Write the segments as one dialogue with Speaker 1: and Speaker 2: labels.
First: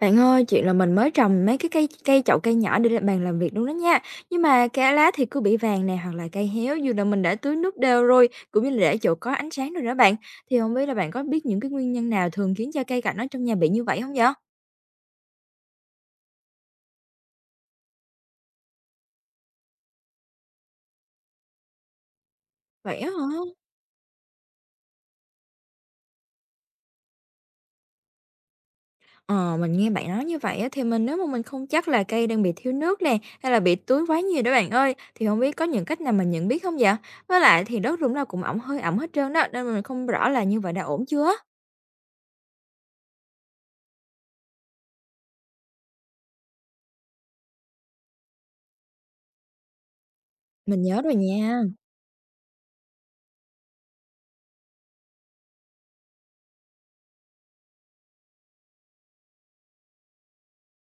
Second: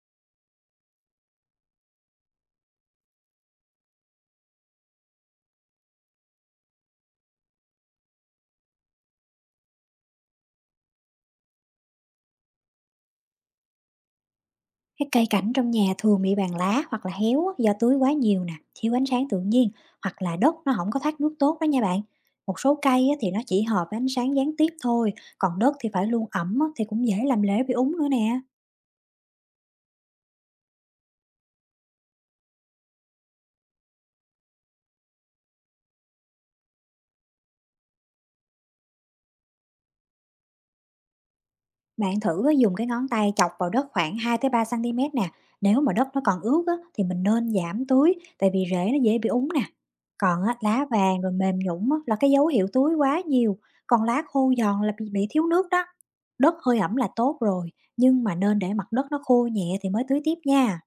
Speaker 1: Bạn ơi, chuyện là mình mới trồng mấy cái cây cây chậu cây nhỏ để lên bàn làm việc luôn đó nha. Nhưng mà cái lá thì cứ bị vàng nè, hoặc là cây héo dù là mình đã tưới nước đều rồi, cũng như là để chỗ có ánh sáng rồi đó bạn. Thì không biết là bạn có biết những cái nguyên nhân nào thường khiến cho cây cảnh ở trong nhà bị như vậy không vậy?
Speaker 2: Cái cây cảnh trong nhà thường bị bàn lá hoặc là héo á, do tưới quá nhiều nè, thiếu ánh sáng tự nhiên hoặc là đất nó không có thoát nước tốt đó nha bạn. Một số
Speaker 1: Vậy
Speaker 2: cây
Speaker 1: á
Speaker 2: á, thì
Speaker 1: hả?
Speaker 2: nó chỉ hợp với ánh sáng gián tiếp thôi, còn đất thì phải luôn ẩm á, thì cũng dễ làm rễ bị úng nữa nè.
Speaker 1: Ờ, mình nghe bạn nói như vậy á, thì mình nếu mà mình không chắc là cây đang bị thiếu nước nè, hay là bị tưới quá nhiều đó bạn ơi, thì không biết có những cách nào mình nhận biết không vậy? Với lại thì đất lúc nào cũng ẩm, hơi ẩm hết trơn đó, nên mình không rõ là như vậy đã ổn chưa?
Speaker 2: Bạn thử á, dùng cái ngón tay chọc vào đất khoảng hai tới 3 cm nè. Nếu mà đất nó còn ướt á, thì mình nên giảm tưới tại vì rễ nó dễ bị úng nè. Còn á,
Speaker 1: Mình
Speaker 2: lá
Speaker 1: nhớ rồi
Speaker 2: vàng rồi mềm
Speaker 1: nha.
Speaker 2: nhũn á, là cái dấu hiệu tưới quá nhiều, còn lá khô giòn là bị thiếu nước đó. Đất hơi ẩm là tốt rồi, nhưng mà nên để mặt đất nó khô nhẹ thì mới tưới tiếp nha.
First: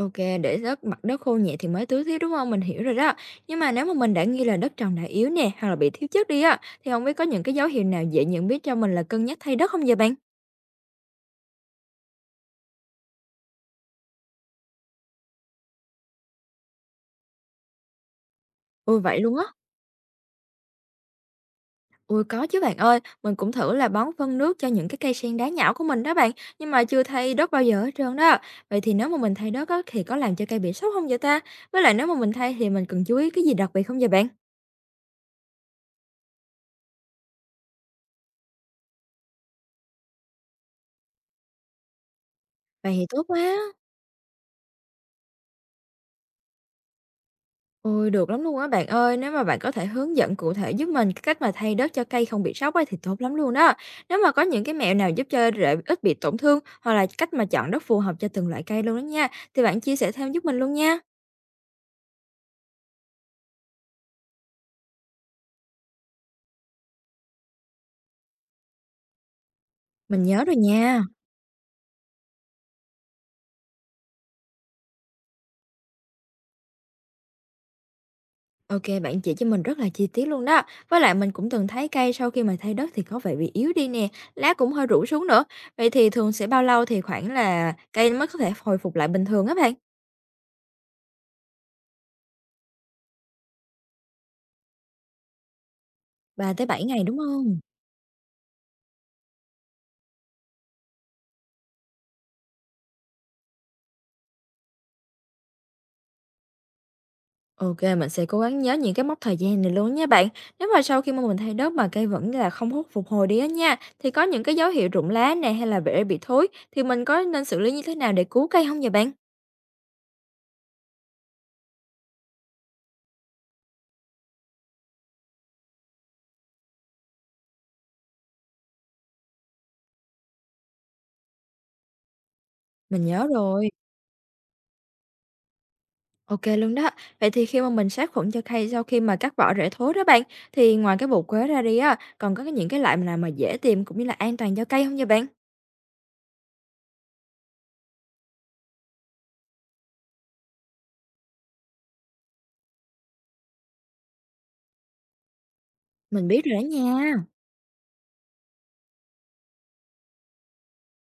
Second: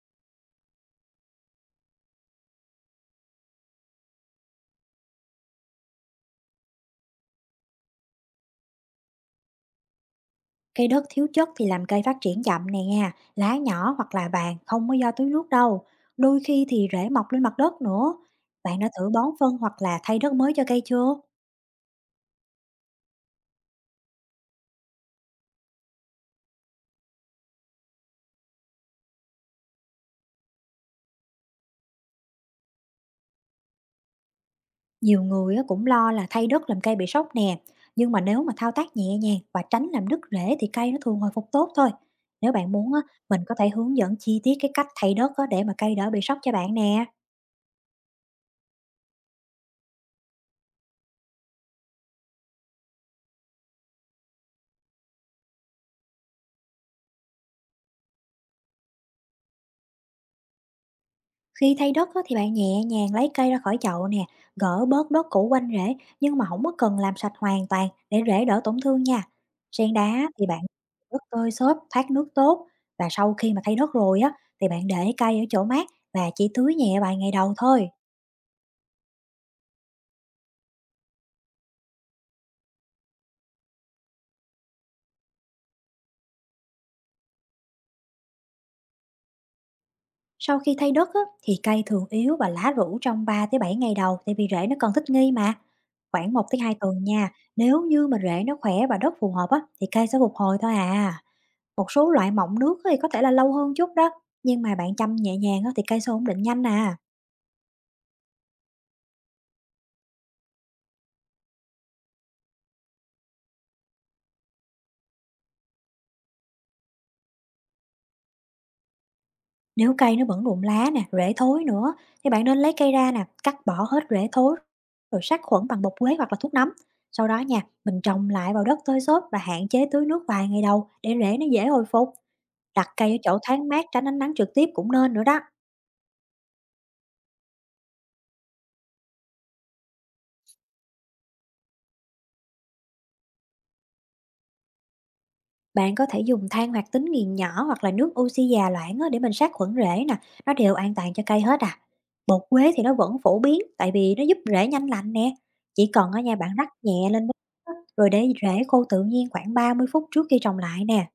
Speaker 1: OK, để đất, mặt đất khô nhẹ thì mới tưới tiếp, đúng không? Mình hiểu rồi đó. Nhưng mà nếu mà mình đã nghi là đất trồng đã yếu nè, hoặc là bị thiếu chất đi á, thì không biết có những cái dấu hiệu nào dễ nhận biết cho mình là cân nhắc thay đất không vậy bạn?
Speaker 2: Cây đất thiếu chất thì làm cây phát triển chậm nè nha, lá nhỏ hoặc là vàng không có do tưới nước đâu. Đôi khi thì rễ mọc lên mặt đất nữa. Bạn đã
Speaker 1: Ôi,
Speaker 2: thử
Speaker 1: vậy
Speaker 2: bón
Speaker 1: luôn á?
Speaker 2: phân hoặc là thay đất mới cho cây chưa?
Speaker 1: Ôi, có chứ bạn ơi, mình cũng thử là bón phân nước cho những cái cây sen đá nhão của mình đó bạn, nhưng mà chưa thay đất bao giờ hết trơn đó. Vậy thì nếu mà mình thay đất á, thì có làm cho cây bị sốc không vậy ta? Với lại nếu mà mình thay thì mình cần chú ý cái gì đặc biệt không vậy bạn?
Speaker 2: Nhiều người á cũng lo là thay đất làm cây bị sốc nè, nhưng mà nếu mà thao tác nhẹ nhàng và tránh làm đứt rễ thì cây nó thường hồi phục tốt thôi. Nếu bạn
Speaker 1: Vậy
Speaker 2: muốn á,
Speaker 1: thì tốt
Speaker 2: mình
Speaker 1: quá!
Speaker 2: có thể hướng dẫn chi tiết cái cách thay đất á để mà cây đỡ bị sốc cho bạn nè.
Speaker 1: Ôi, được lắm luôn á bạn ơi, nếu mà bạn có thể hướng dẫn cụ thể giúp mình cái cách mà thay đất cho cây không bị sốc ấy thì tốt lắm luôn đó. Nếu mà có những cái mẹo nào giúp cho rễ ít bị tổn thương, hoặc là cách mà chọn đất phù hợp cho từng loại cây luôn đó nha, thì bạn chia sẻ thêm giúp mình luôn nha.
Speaker 2: Khi thay đất á thì bạn nhẹ nhàng lấy cây ra khỏi chậu nè, gỡ bớt đất cũ quanh rễ nhưng mà không có cần làm sạch hoàn toàn để rễ đỡ tổn thương nha. Sen
Speaker 1: Mình
Speaker 2: đá
Speaker 1: nhớ
Speaker 2: thì
Speaker 1: rồi
Speaker 2: bạn
Speaker 1: nha.
Speaker 2: đất tơi xốp, thoát nước tốt và sau khi mà thay đất rồi á thì bạn để cây ở chỗ mát và chỉ tưới nhẹ vài ngày đầu thôi.
Speaker 1: Ok, bạn chỉ cho mình rất là chi tiết luôn đó. Với lại mình cũng từng thấy cây sau khi mà thay đất thì có vẻ bị yếu đi nè, lá cũng hơi rũ xuống nữa. Vậy thì thường sẽ bao lâu thì khoảng là cây mới có thể hồi phục lại bình thường á bạn?
Speaker 2: Sau khi thay đất á, thì cây thường yếu và lá rũ trong 3-7 ngày đầu tại vì rễ nó còn thích nghi mà. Khoảng một
Speaker 1: ba
Speaker 2: tới
Speaker 1: tới
Speaker 2: 2
Speaker 1: bảy ngày
Speaker 2: tuần
Speaker 1: đúng
Speaker 2: nha,
Speaker 1: không?
Speaker 2: nếu như mà rễ nó khỏe và đất phù hợp á, thì cây sẽ phục hồi thôi à. Một số loại mọng nước á thì có thể là lâu hơn chút đó, nhưng mà bạn chăm nhẹ nhàng á, thì cây sẽ ổn định nhanh à.
Speaker 1: OK, mình sẽ cố gắng nhớ những cái mốc thời gian này luôn nha bạn. Nếu mà sau khi mà mình thay đất mà cây vẫn là không hút, phục hồi đi á nha, thì có những cái dấu hiệu rụng lá này, hay là rễ bị thối, thì mình có nên xử lý như thế nào để cứu cây không vậy bạn?
Speaker 2: Nếu cây nó vẫn rụng lá nè, rễ thối nữa thì bạn nên lấy cây ra nè, cắt bỏ hết rễ thối rồi sát khuẩn bằng bột quế hoặc là thuốc nấm. Sau đó nha, mình trồng lại vào đất tơi xốp và hạn chế tưới nước vài ngày đầu để rễ nó dễ hồi phục. Đặt
Speaker 1: Mình
Speaker 2: cây ở
Speaker 1: nhớ
Speaker 2: chỗ thoáng
Speaker 1: rồi.
Speaker 2: mát tránh ánh nắng trực tiếp cũng nên nữa đó.
Speaker 1: OK luôn đó. Vậy thì khi mà mình sát khuẩn cho cây sau khi mà cắt bỏ rễ thối đó bạn, thì ngoài cái bột quế ra đi á, còn có những cái loại nào mà dễ tìm cũng như là an toàn cho cây không vậy bạn?
Speaker 2: Bạn có thể dùng than hoạt tính nghiền nhỏ hoặc là nước oxy già loãng á để mình sát khuẩn rễ nè, nó đều an toàn cho cây hết à. Bột quế thì nó vẫn phổ biến tại vì nó giúp rễ nhanh lành nè. Chỉ cần ở
Speaker 1: Mình
Speaker 2: nhà
Speaker 1: biết
Speaker 2: bạn
Speaker 1: rồi đó
Speaker 2: rắc nhẹ
Speaker 1: nha.
Speaker 2: lên bếp á, rồi để rễ khô tự nhiên khoảng 30 phút trước khi trồng lại nè.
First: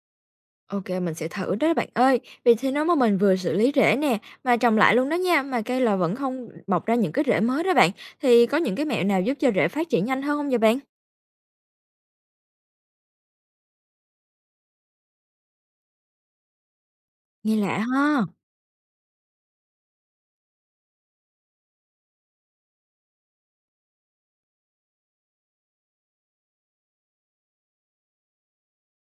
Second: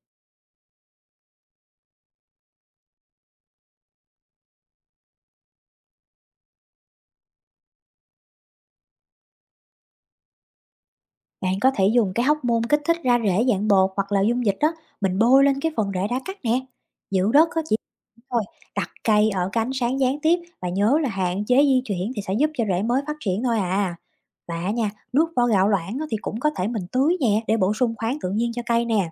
Speaker 1: OK, mình sẽ thử đó bạn ơi. Vì thế nếu mà mình vừa xử lý rễ nè, mà trồng lại luôn đó nha, mà cây là vẫn không mọc ra những cái rễ mới đó bạn, thì có những cái mẹo nào giúp cho rễ phát triển nhanh hơn không vậy bạn?
Speaker 2: Bạn có thể dùng cái hóc môn kích thích ra rễ dạng bột hoặc là dung dịch đó, mình bôi lên cái phần rễ đã cắt nè. Giữ đất
Speaker 1: Nghe
Speaker 2: á, chỉ
Speaker 1: lạ ha.
Speaker 2: thôi, đặt cây ở cánh sáng gián tiếp và nhớ là hạn chế di chuyển thì sẽ giúp cho rễ mới phát triển thôi à. Và nha, nước vo gạo loãng á thì cũng có thể mình tưới nhẹ để bổ sung khoáng tự nhiên cho cây nè.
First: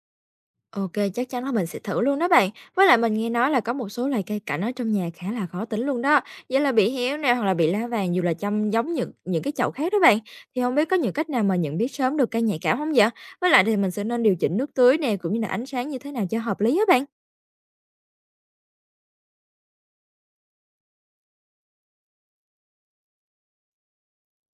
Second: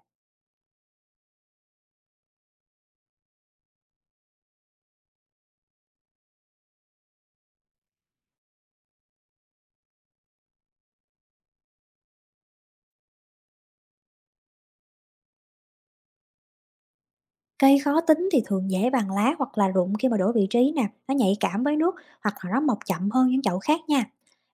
Speaker 1: OK, chắc chắn là mình sẽ thử luôn đó bạn. Với lại mình nghe nói là có một số loài cây cảnh ở trong nhà khá là khó tính luôn đó, như là bị héo nè, hoặc là bị lá vàng dù là chăm giống những cái chậu khác đó bạn. Thì không biết có những cách nào mà nhận biết sớm được cây nhạy cảm không vậy? Với lại thì mình sẽ nên điều chỉnh nước tưới nè, cũng như là ánh sáng như thế nào cho hợp lý á bạn?
Speaker 2: Cây khó tính thì thường dễ bằng lá hoặc là rụng khi mà đổi vị trí nè, nó nhạy cảm với nước hoặc là nó mọc chậm hơn những chậu khác nha.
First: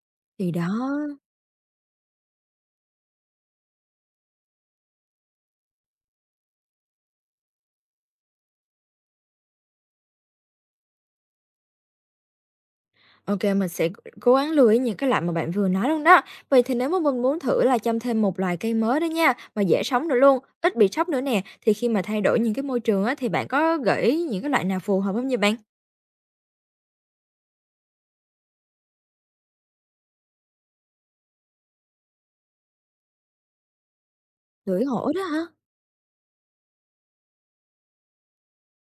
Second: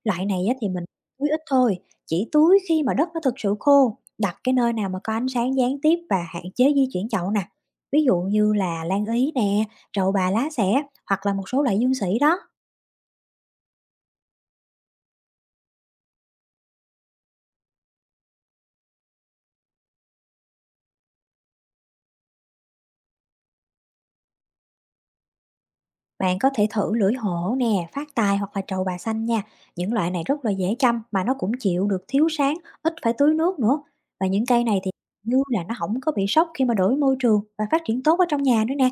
Speaker 2: Loại này
Speaker 1: Thì
Speaker 2: á, thì mình
Speaker 1: đó.
Speaker 2: tưới ít thôi, chỉ tưới khi mà đất nó thực sự khô, đặt cái nơi nào mà có ánh sáng gián tiếp và hạn chế di chuyển chậu nè. Ví dụ như là lan ý nè, trầu bà lá xẻ hoặc là một số loại dương sỉ đó.
Speaker 1: OK, mình sẽ cố gắng lưu ý những cái loại mà bạn vừa nói luôn đó. Vậy thì nếu mà mình muốn thử là chăm thêm một loài cây mới đó nha, mà dễ sống nữa luôn, ít bị sốc nữa nè, thì khi mà thay đổi những cái môi trường á, thì bạn có gợi ý những cái loại nào phù hợp không vậy bạn?
Speaker 2: Bạn có thể thử lưỡi hổ nè, phát tài hoặc là trầu bà xanh nha. Những loại này rất là dễ chăm mà nó cũng chịu được thiếu sáng, ít phải tưới nước nữa. Và những cây này
Speaker 1: Lưỡi
Speaker 2: thì
Speaker 1: hổ đó hả?
Speaker 2: như là nó không có bị sốc khi mà đổi môi trường và phát triển tốt ở trong nhà nữa nè.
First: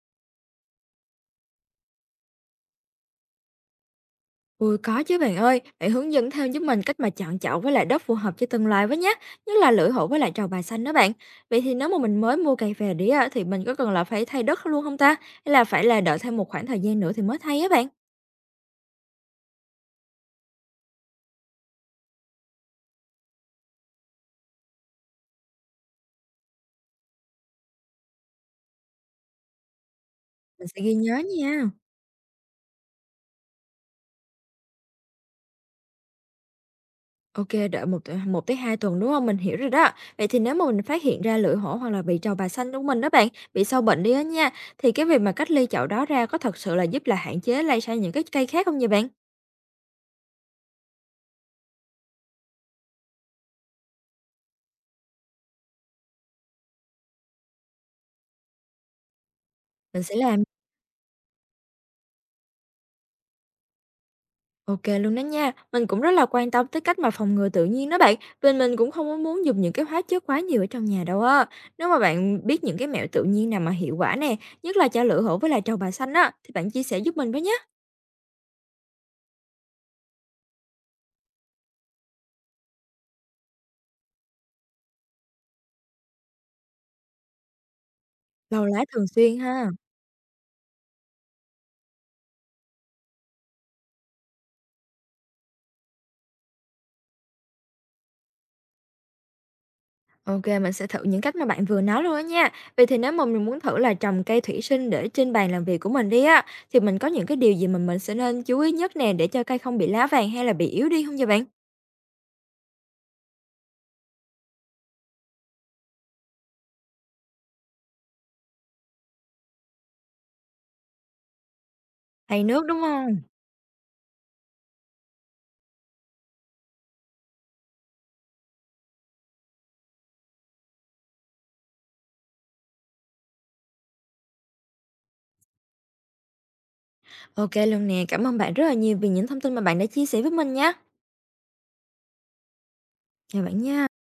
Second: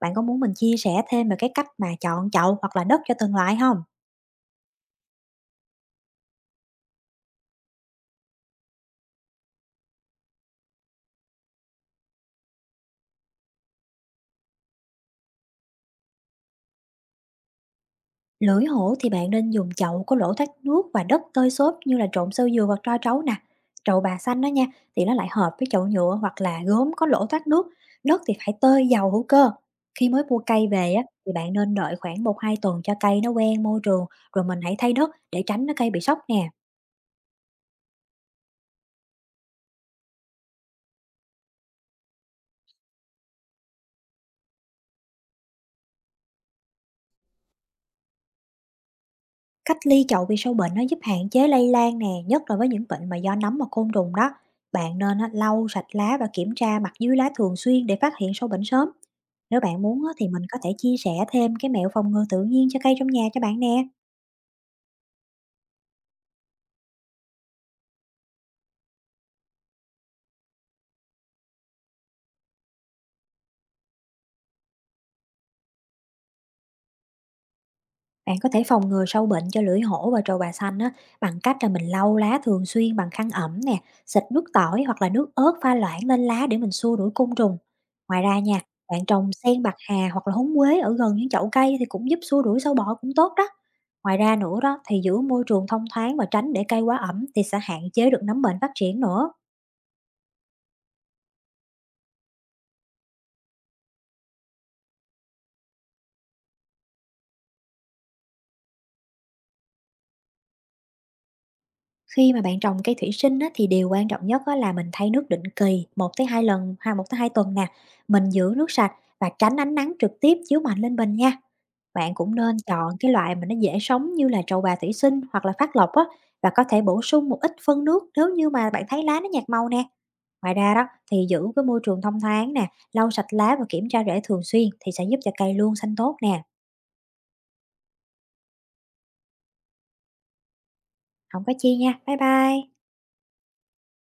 Speaker 2: Bạn có muốn mình chia sẻ thêm về cái cách mà chọn chậu hoặc là đất cho từng loại không?
Speaker 1: Ôi, có chứ bạn ơi, bạn hướng dẫn thêm giúp mình cách mà chọn chậu với lại đất phù hợp cho từng loài với nhé, nhất là lưỡi hổ với lại trầu bà xanh đó bạn. Vậy thì nếu mà mình mới mua cây về đi á, thì mình có cần là phải thay đất luôn không ta? Hay là phải là đợi thêm một khoảng thời gian nữa thì mới thay á bạn?
Speaker 2: Lưỡi hổ thì bạn nên dùng chậu có lỗ thoát nước và đất tơi xốp như là trộn sơ dừa hoặc tro trấu nè. Trậu bà xanh đó nha, thì nó lại hợp với chậu nhựa hoặc là gốm có lỗ thoát nước. Đất thì phải tơi giàu hữu cơ. Khi mới mua cây
Speaker 1: Mình sẽ ghi
Speaker 2: về á,
Speaker 1: nhớ
Speaker 2: thì bạn
Speaker 1: nha.
Speaker 2: nên đợi khoảng 1-2 tuần cho cây nó quen môi trường rồi mình hãy thay đất để tránh nó cây bị sốc nè.
Speaker 1: OK, đợi 1 tới 2 tuần, đúng không? Mình hiểu rồi đó. Vậy thì nếu mà mình phát hiện ra lưỡi hổ hoặc là bị trầu bà xanh của mình đó bạn, bị sâu bệnh đi á nha, thì cái việc mà cách ly chậu đó ra có thật sự là giúp là hạn chế lây sang những cái cây khác không vậy bạn?
Speaker 2: Cách ly chậu vì sâu bệnh nó giúp hạn chế lây lan nè, nhất là với những bệnh mà do nấm và côn trùng đó. Bạn nên á, lau sạch lá và kiểm tra mặt dưới lá thường xuyên để phát hiện sâu bệnh sớm. Nếu bạn
Speaker 1: Mình
Speaker 2: muốn á,
Speaker 1: sẽ
Speaker 2: thì
Speaker 1: làm.
Speaker 2: mình có thể chia sẻ thêm cái mẹo phòng ngừa tự nhiên cho cây trong nhà cho bạn nè.
Speaker 1: OK luôn đó nha. Mình cũng rất là quan tâm tới cách mà phòng ngừa tự nhiên đó bạn, vì mình cũng không có muốn dùng những cái hóa chất quá nhiều ở trong nhà đâu á. Nếu mà bạn biết những cái mẹo tự nhiên nào mà hiệu quả nè, nhất là cho lưỡi hổ với lại trầu bà xanh á, thì bạn chia sẻ giúp mình với nhé.
Speaker 2: Bạn có thể phòng ngừa sâu bệnh cho lưỡi hổ và trầu bà xanh á, bằng cách là mình lau lá thường xuyên bằng khăn ẩm nè, xịt nước tỏi hoặc là nước ớt pha loãng lên lá để mình xua đuổi côn trùng. Ngoài ra nha,
Speaker 1: Lâu lá
Speaker 2: bạn
Speaker 1: thường
Speaker 2: trồng
Speaker 1: xuyên
Speaker 2: sen
Speaker 1: ha.
Speaker 2: bạc hà hoặc là húng quế ở gần những chậu cây thì cũng giúp xua đuổi sâu bọ cũng tốt đó. Ngoài ra nữa đó thì giữ môi trường thông thoáng và tránh để cây quá ẩm thì sẽ hạn chế được nấm bệnh phát triển nữa.
Speaker 1: OK, mình sẽ thử những cách mà bạn vừa nói luôn á nha. Vậy thì nếu mà mình muốn thử là trồng cây thủy sinh để trên bàn làm việc của mình đi á, thì mình có những cái điều gì mà mình sẽ nên chú ý nhất nè, để cho cây không bị lá vàng hay là bị yếu đi không vậy bạn?
Speaker 2: Khi mà bạn trồng cây thủy sinh á, thì điều quan trọng nhất á, là mình thay nước định kỳ 1-2 lần, ha, 1-2 tuần nè. Mình giữ nước sạch và tránh ánh nắng trực tiếp chiếu mạnh lên bình nha. Bạn cũng
Speaker 1: Thay
Speaker 2: nên
Speaker 1: nước đúng
Speaker 2: chọn cái
Speaker 1: không?
Speaker 2: loại mà nó dễ sống như là trầu bà thủy sinh hoặc là phát lộc á và có thể bổ sung một ít phân nước nếu như mà bạn thấy lá nó nhạt màu nè. Ngoài ra đó thì giữ cái môi trường thông thoáng nè, lau sạch lá và kiểm tra rễ thường xuyên thì sẽ giúp cho cây luôn xanh tốt nè.
Speaker 1: OK luôn nè, cảm ơn bạn rất là nhiều vì những thông tin mà bạn đã chia sẻ với mình nha.
Speaker 2: Không có chi nha. Bye bye.
Speaker 1: Chào bạn nha.